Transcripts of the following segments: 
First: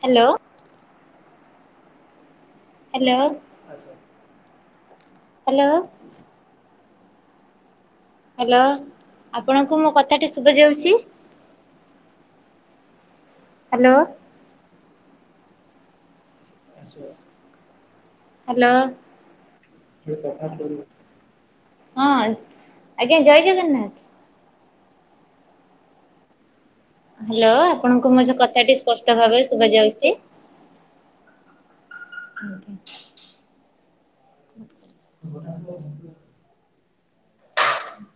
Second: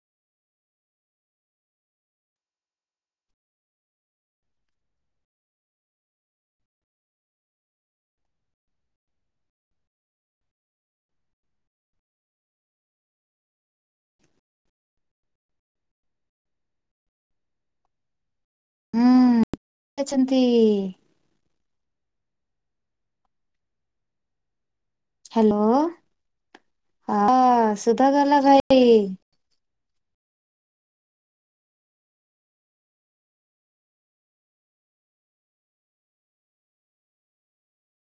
Hello? Hello. Hello? Hello, ଆପଣଙ୍କୁ ମୋ କଥାଟି ଶୁଭା ଯାଉଛି? ହ୍ୟାଲୋ? [inaudible] ହୁଁ-ଉଁ-ଉଁ-ଉଁ [inaudible] ଅଛନ୍ତି? ହଁ, ଆଜ୍ଞା ଜୟ ଜଗନ୍ନାଥ। ହ୍ୟାଲୋ। ହ୍ୟାଲୋ, ହଁ ଆପଣଙ୍କୁ ମୋ ଯୋ ଶୁଭାଗଲା କଥାଟି ଭାଇ। ସ୍ପଷ୍ଟ ଭାବରେ ଶୁଭାଯାଉଛି? ଆଜ୍ଞା।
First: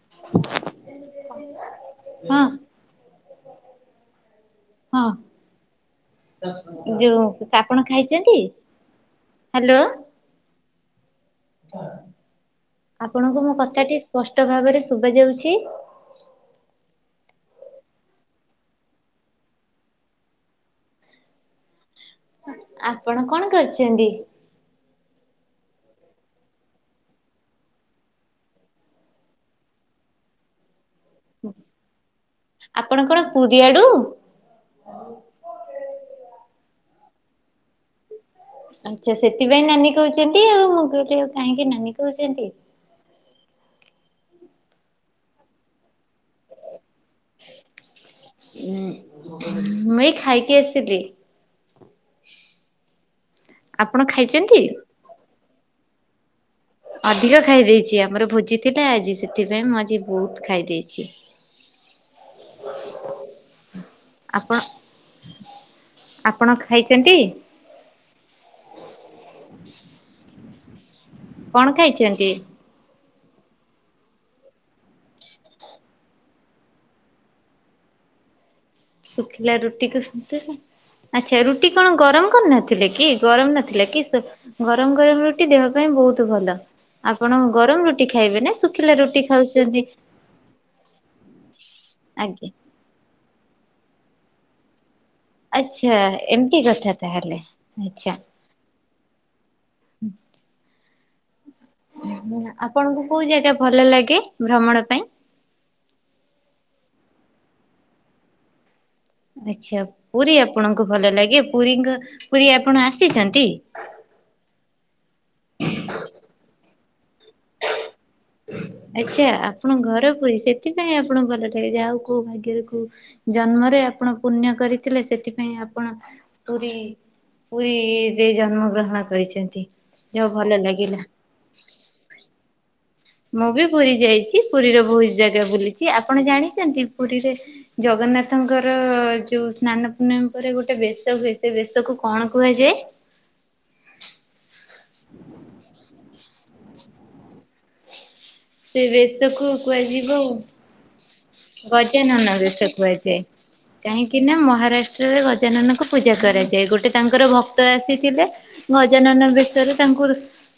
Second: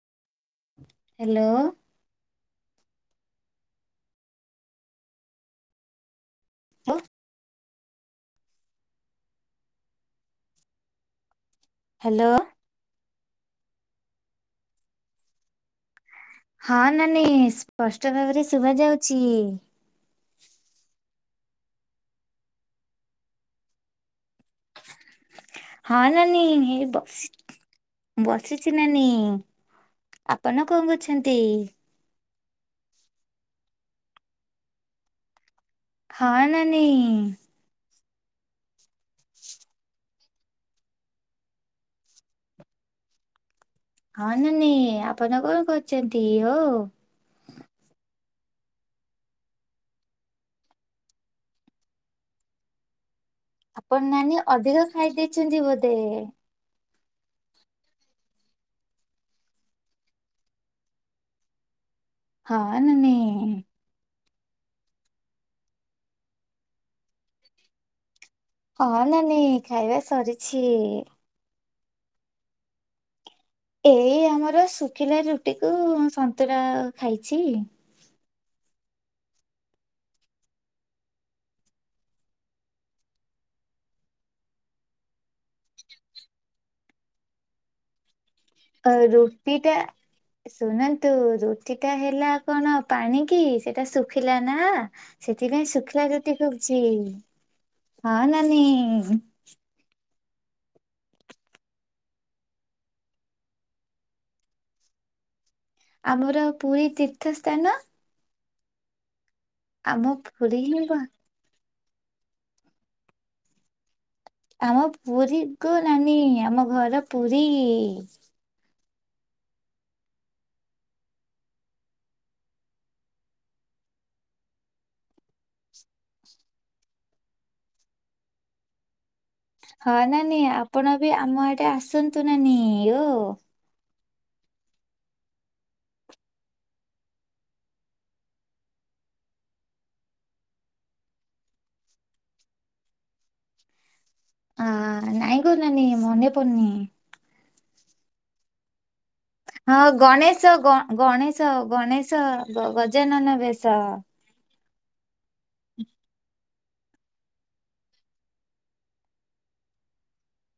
[inaudible] ହ୍ୟାଲୋ। ହଁ। ହଁ, ଯୋଉ ଆପଣ ଖାଇଛନ୍ତି? ହ୍ୟାଲୋ? ହ [inaudible] ହ୍ୟାଲୋ? ଆପଣଙ୍କୁ ମୋ କଥାଟି ସ୍ପଷ୍ଟ ଭାବରେ ଶୁଭା ଯାଉଛି? ହଁ ନାନୀ ସ୍ପଷ୍ଟ ଭାବରେ ଶୁଭା ଯାଉଛି। ଆପଣ କଣ କରିଛନ୍ତି? ହଁ ନାନୀ ଏ ବସି ବସିଛି ନାନୀ, ଆପଣ କଣ କରୁଛ ଆପଣ କଣ ପୁରୀ ଆଡୁ? ହଁ ନାନୀ। ଆଚ୍ଛା ସେଥିପାଇଁ ନାନୀ କହୁଛନ୍ତି ଆଉ, ମୁଁ କହିଲି ଆଉ କାହିଁକି ନାନୀ କହୁଛନ୍ତି? ହଁ ନାନୀ ଆପଣ କଣ କରୁଛନ୍ତି ହୋ? ମୁଁ ଏଇ ଖାଇକି ଆସିଲି। ଆପଣ ନାନୀ ଅଧିକ ଖାଇ ଦେଇଛନ୍ତି ବୋଧେ? ଅଧିକ ଖାଇ ଦେଇଛି ଆମର ଭୋଜି ଥିଲା ଆଜି ସେଥିପାଇଁ ମୁଁ ଆଜି ବହୁତ ଖାଇ ଦେଇଛି। [inaudible] ହଁ ନାନୀ। ଆପଣ, ଆପଣ ଖାଇଚନ୍ତି? ହଁ ନାନୀ, ଖାଇବା ସରିଛି। କଣ ଖାଇଛନ୍ତି? ଏଇ ଆମର ଶୁଖିଲା ରୁଟିକୁ ସନ୍ତୁଳା ଖାଇଛି। ଶୁଖିଲା ରୁଟିକୁ ସନ୍ତୁଳା। ଆଚ୍ଛା ରୁଟି କଣ ଗରମ କରିନଥିଲେ କି ଗରମ ନଥିଲା କି ଶୁ ଗରମ ଗରମ ରୁଟି ଦେହ ପାଇଁ ବହୁତ ଭଲ ଆପଣ ଗରମ ରୁ ଟି ଖାଇବେ ନା। ଅ ଶୁଖିଲା ରୁଟି ରୁଟିଟା ଖାଉଛନ୍ତି? ଶୁଣନ୍ତୁ ରୁଟିଟା ହେଲା ଆଜ୍ଞା କଣ ପାଣି କି ସେଟା ଶୁଖିଲା ନା। ସେଥିପାଇଁ ଆଚ୍ଛା ଶୁଖିଲା ରୁଟି ଏମିତି କହୁଛି କଥା ତାହେଲେ ହଁ ନାନୀ। ଆଚ୍ଛା। ଆପଣଙ୍କୁ କୋଉ ଜାଗା ଭଲ ଲାଗେ ଭ୍ରମଣ ପାଇଁ? ଆମର ପୁରୀ ତୀର୍ଥସ୍ଥାନ। ଆଚ୍ଛା ଆମ ପୁରୀ ହିଁ ଆପଣଙ୍କୁ ଭ- ଭଲ ଲାଗେ, ପୁରୀଙ୍କ ପୁରୀ ଆପଣ ଆସିଛନ୍ତି? ଆମ ପୁରୀ ଗୋ ନାନୀ ଆମ ଘର ପୁରୀ। ଆଚ୍ଛା ଆପଣଙ୍କ ଘର ପୁରୀ ସେଥିପାଇଁ ଆପଣ ଭଲରେ ଯାହା ହଉ କୋଉ ଭାଗ୍ୟରେ କୋଉ ଜନ୍ମରେ ଆପଣ ପୁଣ୍ୟ କରିଥିଲେ ସେଥିପାଇଁ ଆପଣ ପୁରୀ ପୁରୀରେ ଜନ୍ମ ଗ୍ରହଣ କରିଛନ୍ତି ହଁ ଯାହା ହଉ ନାନୀ ଭଲ ଆପଣ ଲାଗିଲା। ବି ଆମ ଆଡେ ଆସନ୍ତୁ ନାନୀ ଓ ମୁଁ ବି ପୁରୀ ଯାଇଛି ପୁରୀର ବହୁତ ଜାଗା ବୁଲିଛି ଆପଣ ଜାଣିଚନ୍ତି ପୁରୀରେ ଜଗନ୍ନାଥଙ୍କର ଯୋଉ ସ୍ନାନ ପୂର୍ଣ୍ଣିମା ପରେ ଗୋଟେ ବେଶ ହୁଏ ସେ ବେଶକୁ କଣ କୁହାଯାଏ? ଆଁ-ଆଁ ନାଇଁ ଗୋ ନାନୀ ମନେ ପଡୁନି। ସେ ବେଶକୁ ହଁ କୁହାଯିବ ଗଣେଶ ଗଣେ ଗଣେଶ ଗଣେଶ ଗଜାନନ ଗ ଗଜାନନ ବେଶ୍ ଶ। କି ନା ମହାରାଷ୍ଟ୍ରରେ ଗଜାନନଙ୍କୁ ପୂଜା କରେ। ସେ ଗୋଟେ ତାଙ୍କର ଭକ୍ତ ଆସିଥିଲେ ଗଜାନନ ବେଶରେ ତାଙ୍କୁ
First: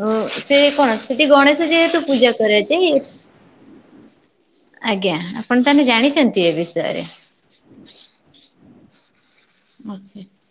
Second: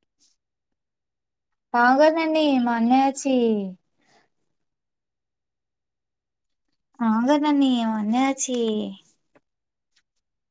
ଓ ସେ କଣ ସେଠି ଗଣେଶ ହଁ ଯେହେତୁ ଗ ପୂଜା ନାନୀ କରା ମନେ ଅଛି। ଆଜ୍ଞା, ଆପଣ ତାହେଲେ ଜାଣିଛନ୍ତି ଏବେ? ହଁ ଗୋ ନାନୀ ମନେ ଅଛି। [unintelligible]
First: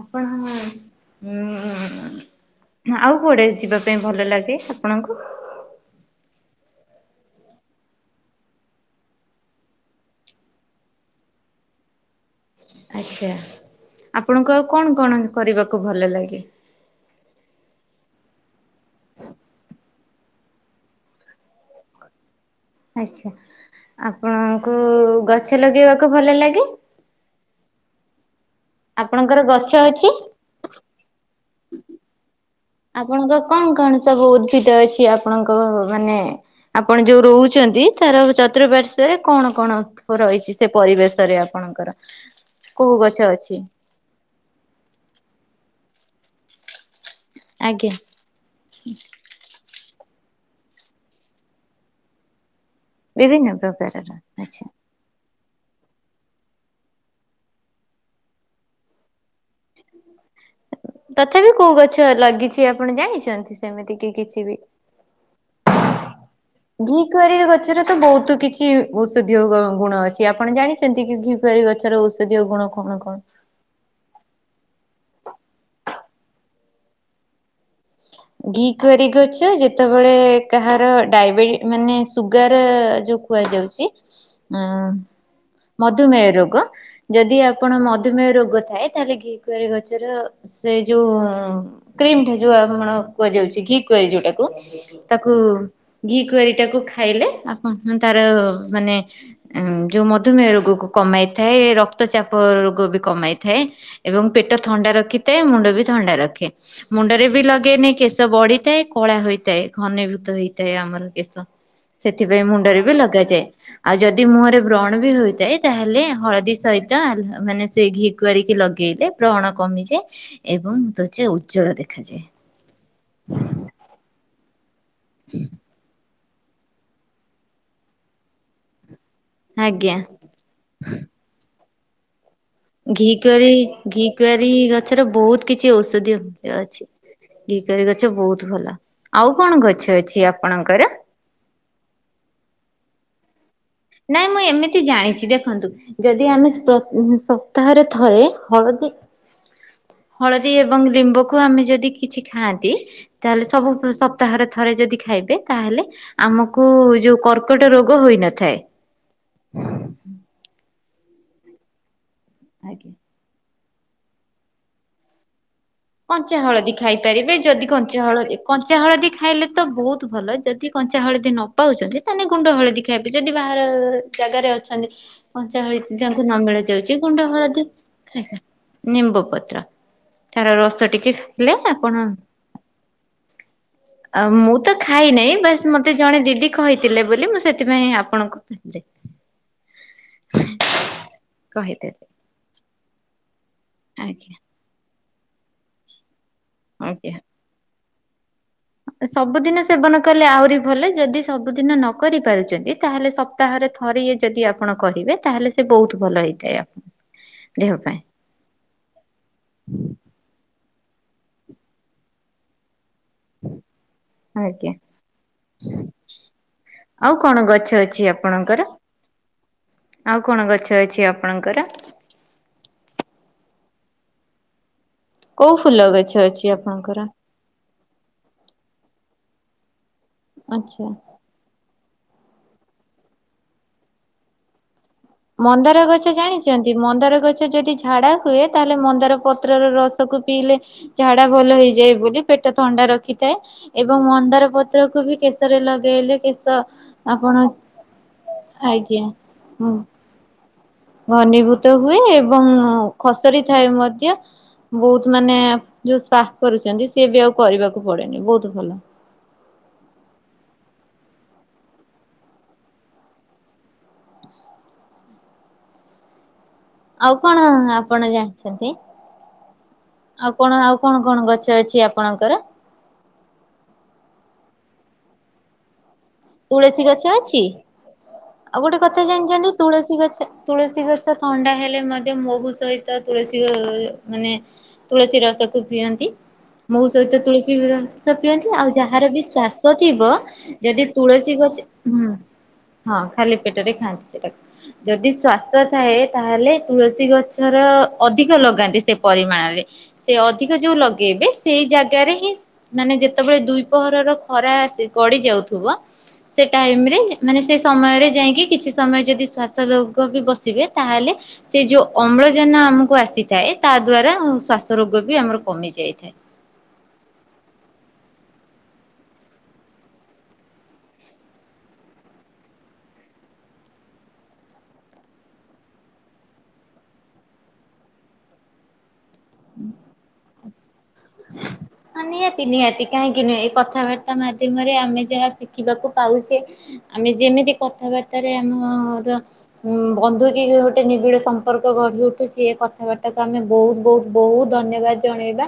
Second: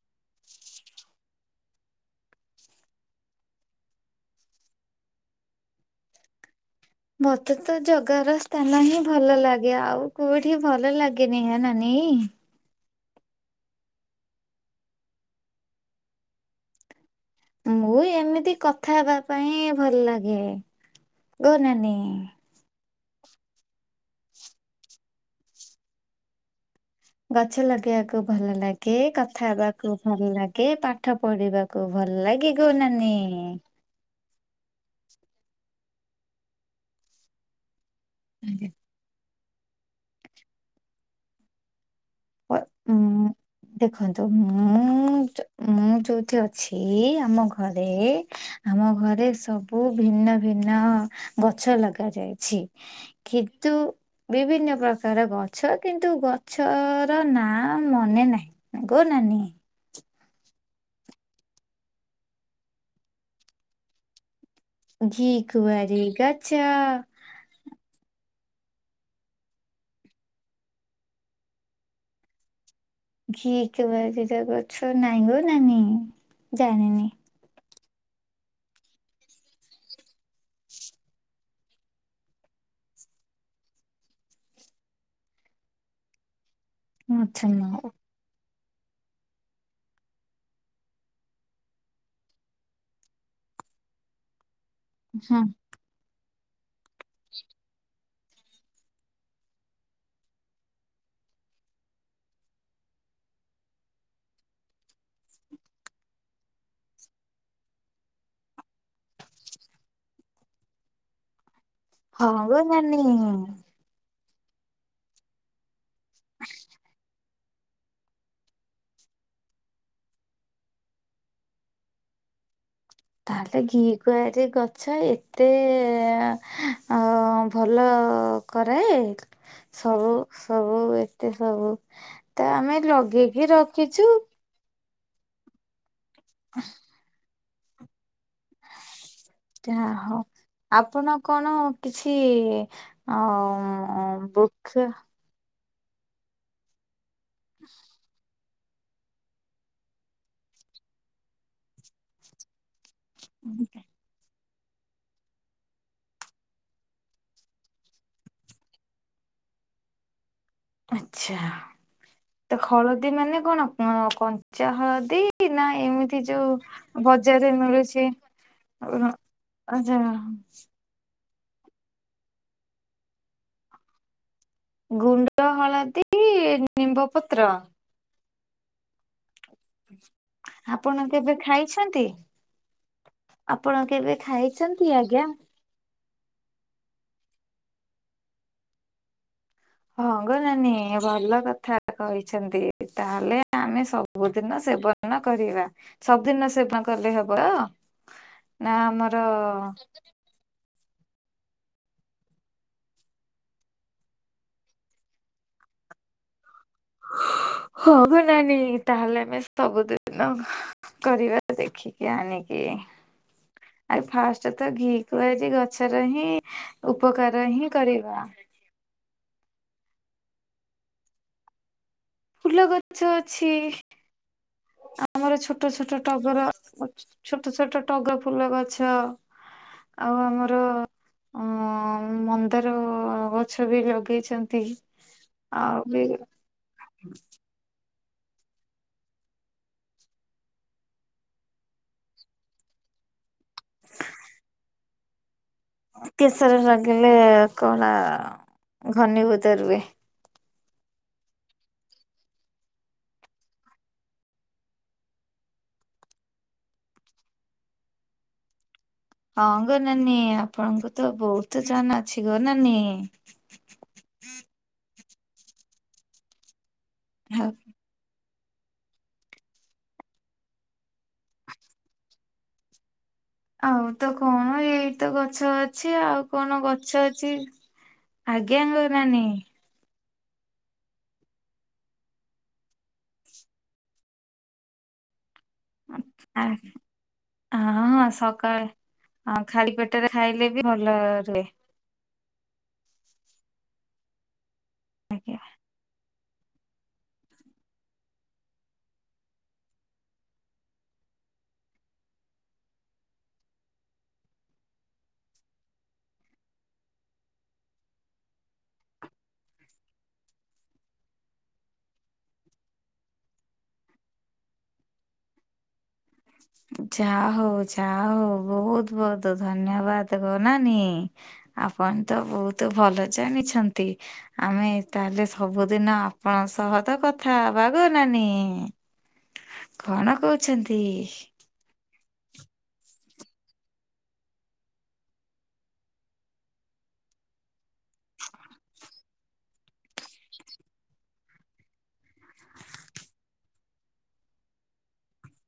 ଆପଣ ଉଁ-ଉଁ-ଉଁ ଆଉ କୁଆଡେ ଯିବା ପାଇଁ ଭଲ ଲାଗେ ଆପଣଙ୍କୁ? ମତେ ତ ଜଗାର ସ୍ଥାନ ହିଁ ଭଲ ଲାଗେ ଆଉ କୋଉଠି ଭଲ ଲାଗେନି ହୋ ନାନୀ। ଆଚ୍ଛା, ଆପଣଙ୍କୁ ଆଉ କଣ କଣ କରିବାକୁ ଭଲ ଲାଗେ? ମୁଁ ଏମିତି କଥା ହେବା ପାଇଁ ଭଲ ଲାଗେ, ଗୋ ନାନୀ। ଆଚ୍ଛା, ଆପଣଙ୍କୁ ଗଛ ଲଗେଇବାକୁ ଭଲ ଲାଗେ? ଗଛ ଲଗେଇବାକୁ ଭଲ ଲାଗେ, ଆପଣଙ୍କର କଥା ଗଛ ହେବାକୁ ଅଛି? ଭଲ ଲାଗେ। କେ ପାଠ ପଢିବାକୁ ଭଲ ଲାଗେ ଗୋ ନାନୀ। ଆପଣଙ୍କ କଣ କଣ ସବୁ ଉଦ୍ଭିଦ ଅଛି ଆପଣଙ୍କ ମାନେ ଆପଣ ଯୋଉ ରହୁଛନ୍ତି ତାର ଚତୁଃପାର୍ଶ୍ ରେ କଣ କଣ ରହିଛି ସେ ପରିବେଶରେ ଆପଣଙ୍କର? ଅ କୋଉ ଉଁ ଗଛ ଅଛି ଦେଖନ୍ତୁ ମୁଁ, ମୁଁ ଯୋଉଥି ଅଛି ଆମ ଘରେ ଆଜ୍ଞା ଆମ ଘରେ ସବୁ ଭିନ୍ନ ଭିନ୍ନ ଗଛ ଲଗା ଯାଇଛି। ବିଭିନ୍ନ କିତୁ ପ୍ରକାରର ଆଚ୍ଛା। ବିଭିନ୍ନ ପ୍ରକାର ଗ ଛ କିନ୍ତୁ ଗଛର ନାଁଆ ମନେ ନାହିଁ, ଆଗୋ ନାନୀ। ତଥା ବି କୋଉ ଗଛ ଲାଗିଛି ଆପଣ ଜାଣିଛନ୍ତି ସେମିତି କି କିଛି ବି? ଘି କୁଆଁରୀ ଗଛ। କୁଆରୀ ର ଗଛର ତ ବହୁତ କିଛି ଔଷଧୀୟ ଗୁ ଗୁଣ ଅଛି ଆପଣ ଜାଣିଛନ୍ତି କି? କୁଆଁରୀ ଗଛର ଔଷଧୀୟ ଗୁଣ କଣ କଣ? ଘିକୁଆଁରୀ ର ଗଛ ନାଇଁ ଗୋ ନାନି ଜାଣିନି। ଘିକୁଆଁରି ଗଛ ଯେତେବେଳେ କାହାର ଡାଇବେଟି ମାନେ ସୁଗାର ଯଉ କୁହାଯାଉଚି ଏଁ ମଧୁମେୟ ରୋଗ ଯଦି ଆଚ୍ଛା ଆପଣ ମଧୁ ହଁ ମଧୁମେୟ ରୋଗ ଥାଏ ତାହେଲେ ଘି କୁଆରି ଗଛର ସେ ଯୋଉ କ୍ରିମ ଟା ଯୋଉ ଆମ ର କୁହାଯାଉଛି ଘି କୁଆରି ଯୋଉଟାକୁ ତାକୁ ଘି କୁଆରୀ ଟାକୁ ଖାଇଲେ ଆପଣ ତାର ମାନେ ଯୋଉ ମଧୁମେୟ ରୋଗକୁ କମେଇଥାଏ, ରକ୍ତଚାପ ରୋଗ ବି କମେଇଥାଏ। ଏବଂ ପେଟ ଥଣ୍ଡା ରଖିଥାଏ ମୁଣ୍ଡ ବି ଥଣ୍ଡା ରଖେ ମୁଣ୍ଡରେ ବି ଲଗେଇଲେ। କେଶ ବଢିଥାଏ କଳା ହୋଇଥାଏ ଘନୀଭୂତ ହେଇଥାଏ ଆମର କେଶ। ହଁ ସେଥିପାଇଁ ଗୋ ମୁଣ୍ଡରେ ବି ନାନୀ ଲଗାଯାଏ। ଆଉ ଯଦି ମୁହଁରେ ବ୍ରଣ ବି ହୋଇଥାଏ ତାହେଲେ ହଳଦୀ ସହିତ ଆଲ ମାନେ ସେ ଘିକୁଆଁରିକି ଲଗେଇଲେ ବ୍ରଣ କମିଯାଏ ଏବଂ ତ୍ୱଚା ଉଜ୍ଜ୍ୱଳ ଦେଖାଯାଏ। ତାହେଲେ ଘିକୁଆଁରୀ ଗଛ ଏତେ ଅ ଭଲ କରାଏ ଆଜ୍ଞା ସବୁ ସବୁ ଏତେ ସବୁ ତ ଆମେ ଲଗେଇକି ରଖିଛୁ। ବି ଗଛର ବହୁତ କିଛି ଔଷଧୀୟ [unintelligible] ଅଛି। ଘିକୁଆଁରୀ ଗଛ ବହୁତ ଭଲ। ଆଉ କଣ ଯାହା ଗଛ ହଉ ଅଛି ଆପଣଙ୍କର? ଆପଣ କଣ କିଛି ଅ ନାଇଁ ମୁଁ ଏମିତି ବୃକ୍ଷ ଜାଣିଛି ଦେଖନ୍ତୁ ଯଦି ଆମେ ସପ୍ତାହରେ ଥରେ ହଳଦୀ ହଳଦୀ ଏବଂ ଲିମ୍ବକୁ ଆମେ ଯଦି କିଛି ଖାଆନ୍ତି ତାହେଲେ ସବୁ ସ ପ୍ତାହରେ ଥରେ ଯଦି ଖାଇବେ ତାହେଲେ ଆମକୁ ଯୋଉ କର୍କଟ ରୋଗ ହୋଇନଥାଏ। ଆଛା ତ ଆଜ୍ଞା। ହଳଦୀ ମାନେ କଣ କ କଞ୍ଚା ହଳଦୀ। ନା ଏମିତି କଞ୍ଚା ଯୋଉ ହଳଦୀ ଖାଇପାରିବେ ବଜାରରେ ଯଦି ମିଳୁଛି କଞ୍ଚା ହଳଦୀ କଞ୍ଚା ହଳଦୀ ଖାଇଲେ ତ ଆଚ୍ଛା ବହୁତ ଭଲ ଯଦି କଞ୍ଚା ହଳଦୀ ନ ପାଉଛନ୍ତି ତାହେଲେ ଗୁଣ୍ଡ ହଳଦୀ ଖାଇବେ ଯଦି ବାହାର ଜାଗାରେ ଅ ଛନ୍ତି କଞ୍ଚା ହଳଦୀ ଯଦି ନ ମିିଳିଯାଉଛି ନିମ୍ବ ଗୁଣ୍ଡ ପତ୍ର ହଳଦୀ [inaudible] ନିମ୍ବ ପତ୍ର। ତାର ରସ ଆପଣ ଟିକେ କେବେ ଖାଇଲେ ଖାଇଛନ୍ତି? ଆପଣ ଆପଣ ଆ କେବେ ମୁଁ ତ ଖାଇଛନ୍ତି ଆଜ୍ଞା? ଖାଇନାହିଁ ବାସ୍ ମତେ ଜଣେ ଦିଦି କହିଥିଲେ ବୋଲି ମୁଁ ସେଥିପାଇଁ ଆପଣଙ୍କୁ ହଁ ଗୋ ନାନୀ ଭଲ କଥା କହିଦେଲି କହିଛନ୍ତି ତାହେଲେ ଆମେ ଆଜ୍ଞା ସବୁଦିନ ସେବନ କରିବା ସବୁଦିନ ସେବନ ଆଜ୍ଞା। କଲେ ହବ। ନା ଆମର ସବୁଦିନ ସେବନ କଲେ ଆହୁରି ଭଲ ଯଦି ସବୁଦିନ ନ କରିପାରୁଛନ୍ତି ତା ହେଲେ ସପ୍ତାହରେ ଥରେ ଏକଯଦି ଆପଣ କରିବେ। ତାହେଲେ ସେ ବହୁତ ଭଲ ହେଇଥାଏ ଆପଣ ଦେହ ପାଇଁ ହଗୋ ନାନି ତାହେଲେ ଆମେ ସବୁଦିନ କରିବା ଦେଖିକି ଆଣିକି। ହୁଁ [inaudible] ଆଉ ଫାଷ୍ଟ ତ ଘିକୁଆଁରୀ ଗଛର ହିଁ ଆଉ କଣ ଉପକାର ଗଛ ହିଁ ଅଛି କରିବା। ଆପଣଙ୍କର? ଆଉ କଣ ଗଛ ଅଛି ଆପଣଙ୍କର? ଫୁଲ ଗଛ ଅଛି ଆମର କୋଉ ଛୋଟ ଫୁଲ ଛୋଟ ଗଛ ଟଗର ଅଛି ଆପଣଙ୍କର? ଛୋଟ ଛୋଟ ଟଗା ଫୁଲ ଗଛ ଆଉ ଆମର ଆଚ୍ଛା। ଅ ମନ୍ଦାର ଗଛ ବି ଲଗେଇଛନ୍ତି। ଆଉ ମନ୍ଦାର ବି ଗଛ ଜାଣିଛନ୍ତି ମନ୍ଦାର ଗଛ ଯଦି ଝାଡ଼ା ହୁଏ ତାହେଲେ ମନ୍ଦାର ପତ୍ରର ରସକୁ ପିଇଲେ ଝାଡା ଭଲ ହେଇଯାଏ ବୋଲି ପେଟ ଥଣ୍ଡା ରଖିଥାଏ। ଏବଂ ମନ୍ଦାର ପତ୍ରକୁ ବି କେଶରେ ଲଗ ପେଇଲେ କେଶର କେଶ ଲଗେଇଲେ ଆପଣ କଳା ଆଜ୍ଞା ଘନୀଭୂତ ହୁଁ। ରୁହେ। ଘନୀଭୂତ ହୁଏ ଏବଂ ଖସରି ଥାଏ ମଧ୍ୟ। ବହୁତ ମାନେ ଯୋଉ ସ୍ପା କରୁଛନ୍ତି ସିଏ ବି ଆଉ କରିବାକୁ ପଡେନି ବହୁତ ଭଲ। ହଁ ଗୋ ନାନୀ ଆପଣଙ୍କୁ ତ ବହୁତ ଜଣା ଅଛି ଗୋ ନାନୀ ଆଉ କଣ ନା? ଆପଣ ଜାଣିଛନ୍ତି ଆଉ କଣ ଆଉ କଣ କଣ ଗଛ ଅଛି ଆପଣଙ୍କର? ଆଉ ତ କଣ ଏଇ ତ ଗଛ ଅଛି ଆଉ। କଣ ଗଛ ଅଛି ଆଉ ଆଜ୍ଞା ଗୋଟେ ଗୋ କଥା ନାନି। ଜାଣିଛନ୍ତି ତୁଳସୀ ଗଛ ତୁଳସୀ ଗଛ ଥଣ୍ଡା ହେଲେ ମଧ୍ୟ ମହୁ ସହିତ ତୁଳସୀ ଗ ମାନେ ତୁଳସୀ ରସକୁ ପିଅନ୍ତି ମହୁ ସହିତ ତୁଳସୀ ହଁ ହଁ ରସ ପିଅନ୍ତି ସକାଳେ ଆଉ ଯାହାର ବି ଖାଲି ଶ୍ୱାସ ପେଟରେ ଥିବ ଖାଇଲେ ବି ଯଦି ଭଲ ତୁଳସୀ ରୁହେ ଗଛ ହୁଁ ହଁ, ଖାଲି ପେଟରେ ଖାଆନ୍ତି ସେଟାକୁ ଯଦି ଆଜ୍ଞା। ଶ୍ଵାସ ଥାଏ ତାହେଲେ ତୁଳସୀ ଗଛର ଅଧିକ ଲଗାନ୍ତି ସେ ପରିମାଣରେ। ସେ ଅଧିକ ଯୋଉ ଲଗେଇବେ ସେଇ ଜାଗାରେ ହିଁ ମାନେ ଯେତେବେଳେ ଦୁଇ ପହରର ଖରା ଆସି ଗଡି ଯାଉଥିବ ସେ ଟାଇମରେ ମାନେ ସେ ସମୟରେ ଯାଇକି କିଛି ସମୟ ଯଦି ଶ୍ୱାସ ଲୋଗ ବି ବସିବେ ତାହେଲେ ସେ ଯୋଉ ଅମ୍ଳଜାନ ଆମକୁ ଆସିଥାଏ ତା ଦ୍ଵାରା ଶ୍ଵାସ ରୋଗ ବି ଆମର କମି ଯାଇଥାଏ। ଯା ହଉ ଯା ହଉ ବହୁତ ବହୁତ ଧନ୍ୟବାଦ ଗୋ ନାନି। ଆପଣ ତ ବହୁତ ଭଲ ଜାଣିଛନ୍ତି। ଆମେ ତାହେଲେ ସବୁଦିନ ଆପଣଙ୍କ ସହ ତ କଥା ହବା ଗୋ ନାନି। [inaudible] କଣ କହୁଛନ୍ତି? ହଁ ନିହାତି ନିହାତି କାହିଁକି ନୁହେଁ ଏ କଥାବାର୍ତ୍ତା ମାଧ୍ୟମରେ ଆମେ ଯାହା ଶିଖିବାକୁ ପାଉଛେ ଆମେ ଯେମିତି କଥାବାର୍ତ୍ତାରେ ଆମର ବନ୍ଧୁ କି ଗୋଟେ ନିବିଡ ସମ୍ପର୍କ ଗଢି ଉଠୁ ସିଏ କଥାବାର୍ତ୍ତାକୁ ଆମେ ବହୁତ ବହୁତ ବହୁତ ଧନ୍ୟବାଦ ଜଣେଇବା।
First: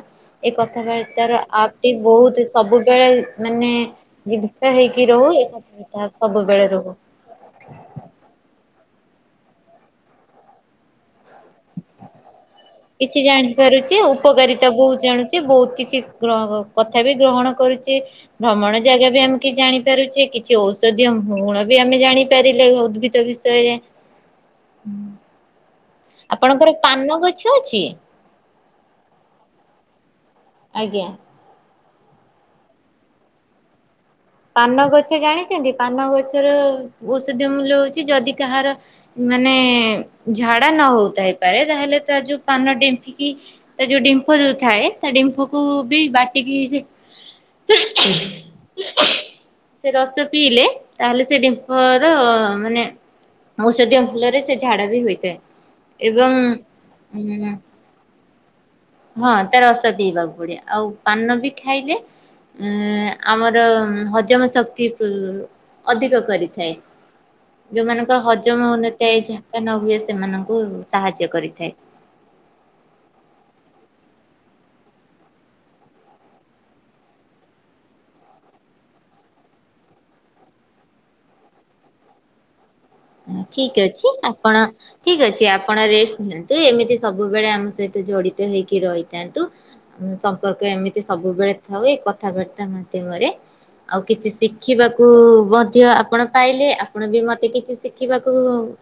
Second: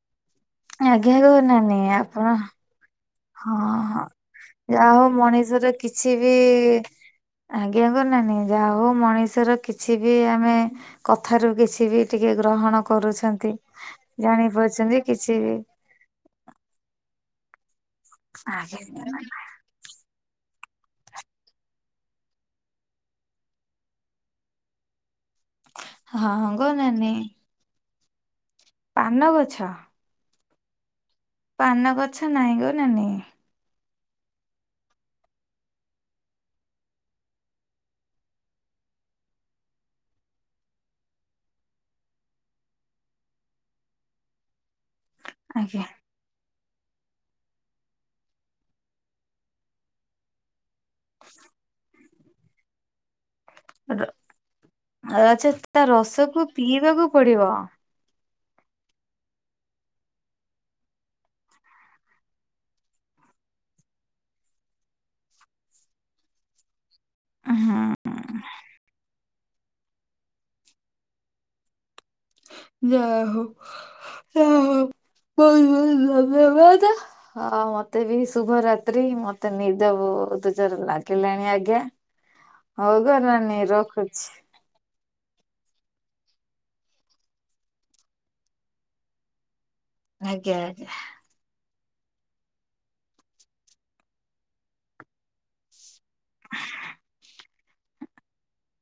ଏ ଆଜ୍ଞା ଗୋ କଥାବାର୍ତ୍ତାର ଆପ୍ ନାନୀ ଟି ଆପଣ ବହୁତ ସବୁବେଳେ ହଁ ମାନେ ହଁ ଜୀବିତ ଯାହା ହେଇକି ହଉ ରହୁ ଏ ମଣିଷର କଥାବାର୍ତ୍ତା କିଛି ବି ସବୁବେଳେ ରହୁ। ଆଜ୍ଞା ଗୋ ନାନି ଯାହା ହଉ ମଣିଷର କିଛି ବି ଆମେ କଥାରୁ କିଛି ବି ଟିକେ ଗ୍ରହଣ କିଛି କରୁଛନ୍ତି ଜାଣିପାରୁଛି ଜାଣି ଉପକାରିତା ବହୁତ ପାରୁଛନ୍ତି ଜାଣୁଛି କିଛି ବି ବହୁତ କିଛି କଥା ବି ଗ୍ରହଣ କରୁଛି ଭ୍ରମଣ ଆଜ୍ଞା ଗୋ ଜାଗା ବି ନାନୀ। ଆମେ କି ଜାଣି ପାରୁଛେ କିଛି ଔଷଧୀୟ ଗୁଣ ବି ଆମେ ଜାଣିପାରିଲେ ଉଦ୍ଭିଦ ବିଷୟରେ ହଁ ଗୋ ଆପଣଙ୍କର ନାନୀ ପାନ ଗଛ ଅଛି? ପାନ ଗଛ। ଆଜ୍ଞା। ପାନ ଗଛ ନାଇଁ ଗୋ ନାନି। ପାନ ଗଛ ଜାଣିଛନ୍ତି ପାନ ଗଛର ଔଷଧ ମୂଲ୍ୟ ହଉଛି ଯଦି କାହାର ମାନେ ଝାଡା ନ ହଉ ଥାଇପାରେ ତାହେଲେ ତା ଯୋଉ ପାନ ଡେମ୍ପିକି ତା ଯୋଉ ଡିମ୍ଫ ଯୋଉ ଥାଏ ତା ଡିମ୍ଫକୁ ଆଜ୍ଞା। ବି ବାଟିକି ସେ ରସ ପିଇଲେ ତାହେଲେ ସେ ଡେମ୍ପର ମାନେ ର ଔଷଧୀୟ ଫୁଲରେ ସେ ଝାଡ଼ା ବି ଆଚ୍ଛା ତା ହୋଇଥାଏ ଏବଂ ରସକୁ ପିଇବାକୁ ପଡିବ ଉ ହଁ ତା ରସ ପିଇବାକୁ ପଡିବ ଆଉ ପାନ ବି ଖାଇଲେ। ଉ ଆମର ହଜମ ଶକ୍ତି ଅଧିକ କରିଥାଏ। ହୁଁ। ଯୋଉମାନଙ୍କର ହଜମ ହଉନଥାଏ ଝାଡ଼ା ନ ହୁଏ ସେମାନଙ୍କୁ ସାହାଯ୍ୟ କରିଥାଏ। ଯାହାହଉ [unintelligible] ହଁ ମତେ ବି ଶୁଭରାତ୍ରି ମତେ ନିଦ ବହୁତ ଜୋରରେ ଲାଗିଲାଣି ଆଜ୍ଞା। ହଉ ଗୋ ନାନୀ ଠିକ ଅଛି ରଖୁଛି। ଆପଣ ଠିକ ଅଛି ଆପଣ ରେଷ୍ଟ ନିଅନ୍ତୁ ଏମିତି ସବୁବେଳେ ଆମ ସହିତ ଜଡିତ ହେଇକି ରହିଥାନ୍ତୁ। ଆମ ଆଜ୍ଞା ସମ୍ପର୍କ ଆଜ୍ଞା ଏମିତି ସବୁବେଳେ ଥାଉ କଥାବାର୍ତ୍ତା ମାଧ୍ୟମରେ ଆଉ କିଛି ଶିଖିବାକୁ ମଧ୍ୟ ଆପଣ ପାଇଲେ ଆପଣ ବି ମତେ କିଛି ଶିଖିବାକୁ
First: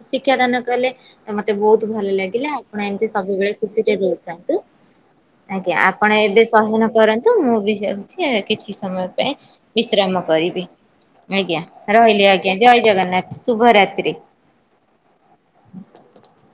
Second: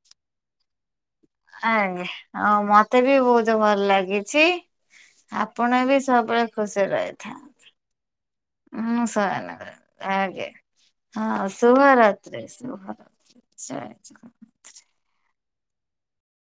ଶିକ୍ଷାଦାନ କଲେ। ତ ମତେ ବହୁତ ଭଲ ଆଜ୍ଞା ଲାଗିଲା ଆଉ ଆପଣ ମତେ ଏମିତି ବି ବହୁତ ସବୁବେଳେ ଭଲ ଖୁସିରେ ଲାଗିଛି। ରହୁଥାନ୍ତୁ। ଆଜ୍ଞା ବି ଆପଣ ଏବେ ସବୁବେଳେ ଖୁସି ସୟନ କରନ୍ତୁ ମୁଁ ରହିଥାନ୍ତୁ ବି ଯାଉଛି କିଛି ମୁଁ ସମୟ ପାଇଁ ଶୟନ କରେ। ବିଶ୍ରାମ ଆଜ୍ଞା କରିବି। ହଁ ଆଜ୍ଞା ରହିଲି ଶୁଭରାତ୍ରି ଆଜ୍ଞା ଜୟ ଶୁଭରାତ୍ରି ଜଗନ୍ନାଥ ଜୟ ଶୁଭରାତ୍ରି। ଜଗନ୍ନାଥ।